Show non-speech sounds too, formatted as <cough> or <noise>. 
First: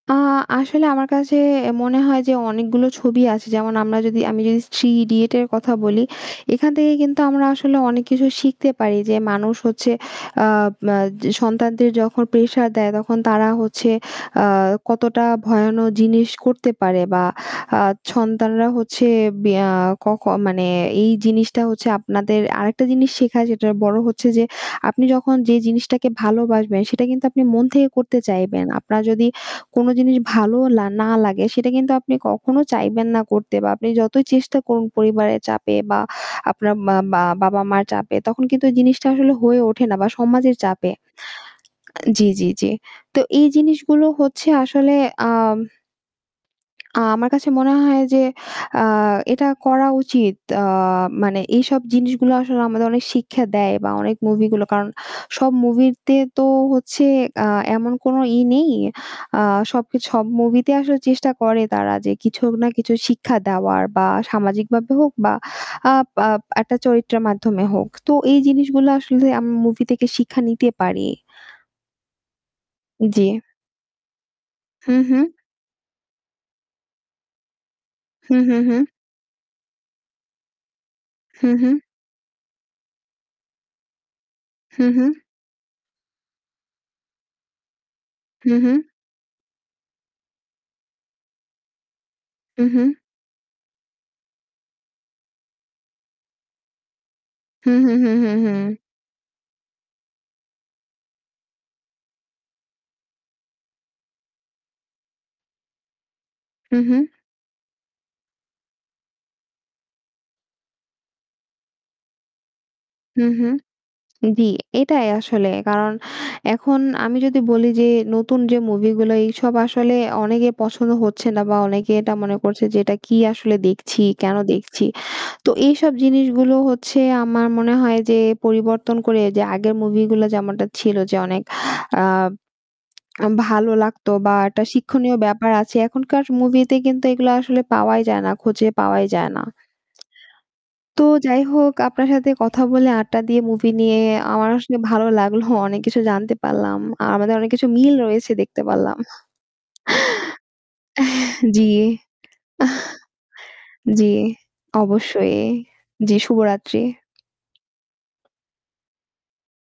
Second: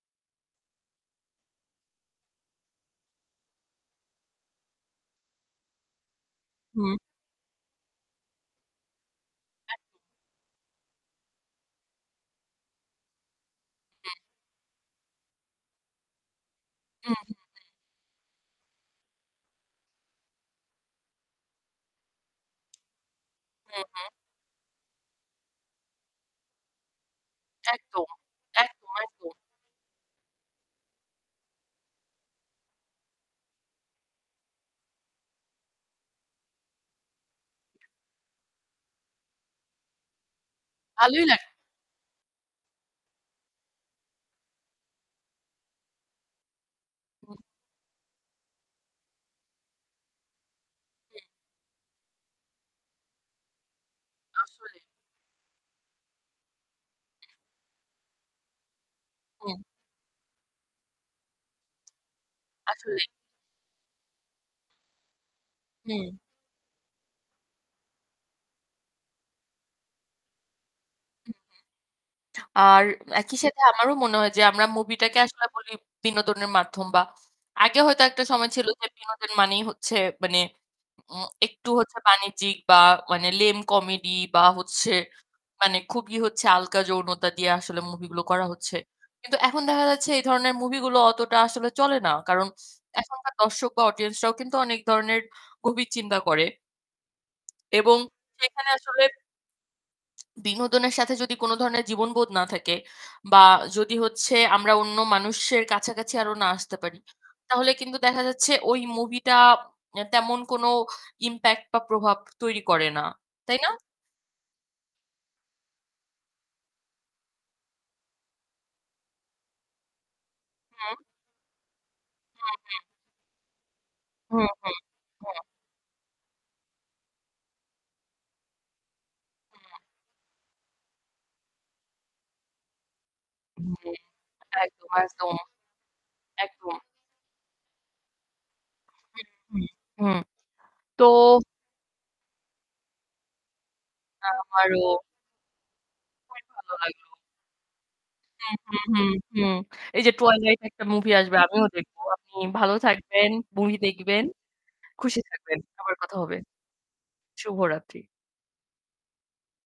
আ আসলে আমার কাছে মনে হয় যে অনেকগুলো ছবি আছে যেমন আমরা যদি আমি যদি '3 Idiots' এর কথা বলি। এখান থেকে হুম। কিন্তু আমরা আসলে অনেক কিছু শিখতে পারি। যে মানুষ হচ্ছে আব আ সন্তানদের যখন প্রেশার দেয়, তখন তারা হচ্ছে হুম। আ কতটা ভয়ানক জিনিস করতে পারে উহু। বা হু, হু। আ সন্তানরা হচ্ছে বেয়া ক ক মানে এই জিনিসটা হচ্ছে আপনাদের আরেকটা জিনিস শেখায় যেটার হু, বড়ো হু। হচ্ছে যে আপনি যখন যে জিনিসটাকে ভালোবাসবেন সেটা কিন্তু আপনি মন থেকে একদম, করতে চাইবেন। একদম, আপনার যদি একদম। কোনো জিনিস ভালোও লা না লাগে, সেটা কিন্তু আপনি কখনো চাইবেন না করতে বা আপনি যতই চেষ্টা করুন পরিবারের চাপে বা আপনার মা মা বাবা-মার চাপে, তখন কিন্তু জিনিসটা আসলে হয়ে ওঠে না বা সমাজের চাপে। ভালোই লা আ জ্বী, জ্বী, জ্বী। তো এই জিনিসগুলো হচ্ছে আসলে আ <smacks lips> আ আমার হুম। কাছে মনে হয় যে আ এটা করা উচিত। আ হু। মানে এইসব জিনিসগুলো আসলে আমাদের অনেক শিক্ষা দেয় বা অনেক মুভিগুলো। আসলে। কারণ সব মুভিরতে তো হচ্ছে আ এমন কোনো ই নেই। আ হুম। সবকে সব মুভিতে আসলে চেষ্টা করে তারা যে কিছু না কিছু আসলেই। শিক্ষা দেওয়ার বা সামাজিকভাবে হোক বা আপ হুম। আ একটা চরিত্রের মাধ্যমে হোক। তো এই জিনিসগুলা আসলে আমরা মুভি থেকে শিক্ষা নিতে পারি হু, হু। আর জ্বী। একই সাথে আমারও মনে হয় যে আমরা হু, হু। মুভিটাকে আসলে বলি বিনোদনের মাধ্যম। বা আগে হয়তো একটা হু, সময় হু, ছিল হু। যে বিনোদন মানেই হচ্ছে মানে উম হু, একটু হু। হচ্ছে বাণিজ্যিক বা মানে lame comedy বা হু, হচ্ছে হু। মানে খুবই হচ্ছে হালকা যৌনতা দিয়ে আসলে মুভি গুলো করা হু, হচ্ছে। হু। কিন্তু এখন দেখা যাচ্ছে এই ধরনের মুভি গুলো অতটা আসলে চলে না। কারণ হু, হু। এখনকার দর্শক বা অডিয়েন্স রাও কিন্তু অনেক ধরনের গভীর চিন্তা করে। হু, হু, এবং হু, সেখানে হু। আসলে বিনোদনের সাথে যদি কোন ধরনের জীবনবোধ না থাকে বা যদি হচ্ছে আমরা অন্য মানুষের কাছাকাছি আরো না হু, আসতে হু। পারি তাহলে, কিন্তু দেখা যাচ্ছে ওই মুভিটা অ্যা তেমন কোনো impact বা প্রভাব তৈরি করে না, হু, হু। তাই না? জি এটাই আসলে। কারণ এখন আমি যদি বলি যে নতুন যে মুভি গুলো, এইসব আসলে অনেকে পছন্দ হুম। হচ্ছে না বা অনেকে এটা মনে হু, করছে যে হু। এটা কি আসলে দেখছি কেন হু, হু, দেখছি? হু। তো এইসব জিনিসগুলো হচ্ছে আমার মনে হয় যে পরিবর্তন করে যে আগের হু। মুভি গুলা যেমনটা ছিল যে অনেক আ <smacks lips> ভালো হুম, লাগতো বা একটা একদম, শিক্ষণীয় একদম, ব্যাপার আছে। এখনকার একদম। মুভিতে কিন্তু এগুলো আসলে পাওয়াই যায় না খুঁজে পাওয়াই হুম, যায় না। <smacks lips> হুম হুম, তো তো যাই হোক আপনার সাথে কথা বলে আড্ডা দিয়ে মুভি নিয়ে আমার সঙ্গে আমারও। ভালো লাগলো অনেক কিছু জানতে খুবই ভালো পারলাম। আর লাগল। আমাদের অনেক কিছু মিল রয়েছে হুম, দেখতে হুম, পারলাম। হুম, হুম। এই যে 'Twilight' একটা মুভি আসবে <chuckles> আমিও জি। দেখব। আপনি ভালো থাকবেন। <chuckles> মুভি জ্বি, দেখবেন, খুশি অবশ্যই। থাকবেন। আবার জি কথা হবে। শুভরাত্রি। শুভরাত্রি।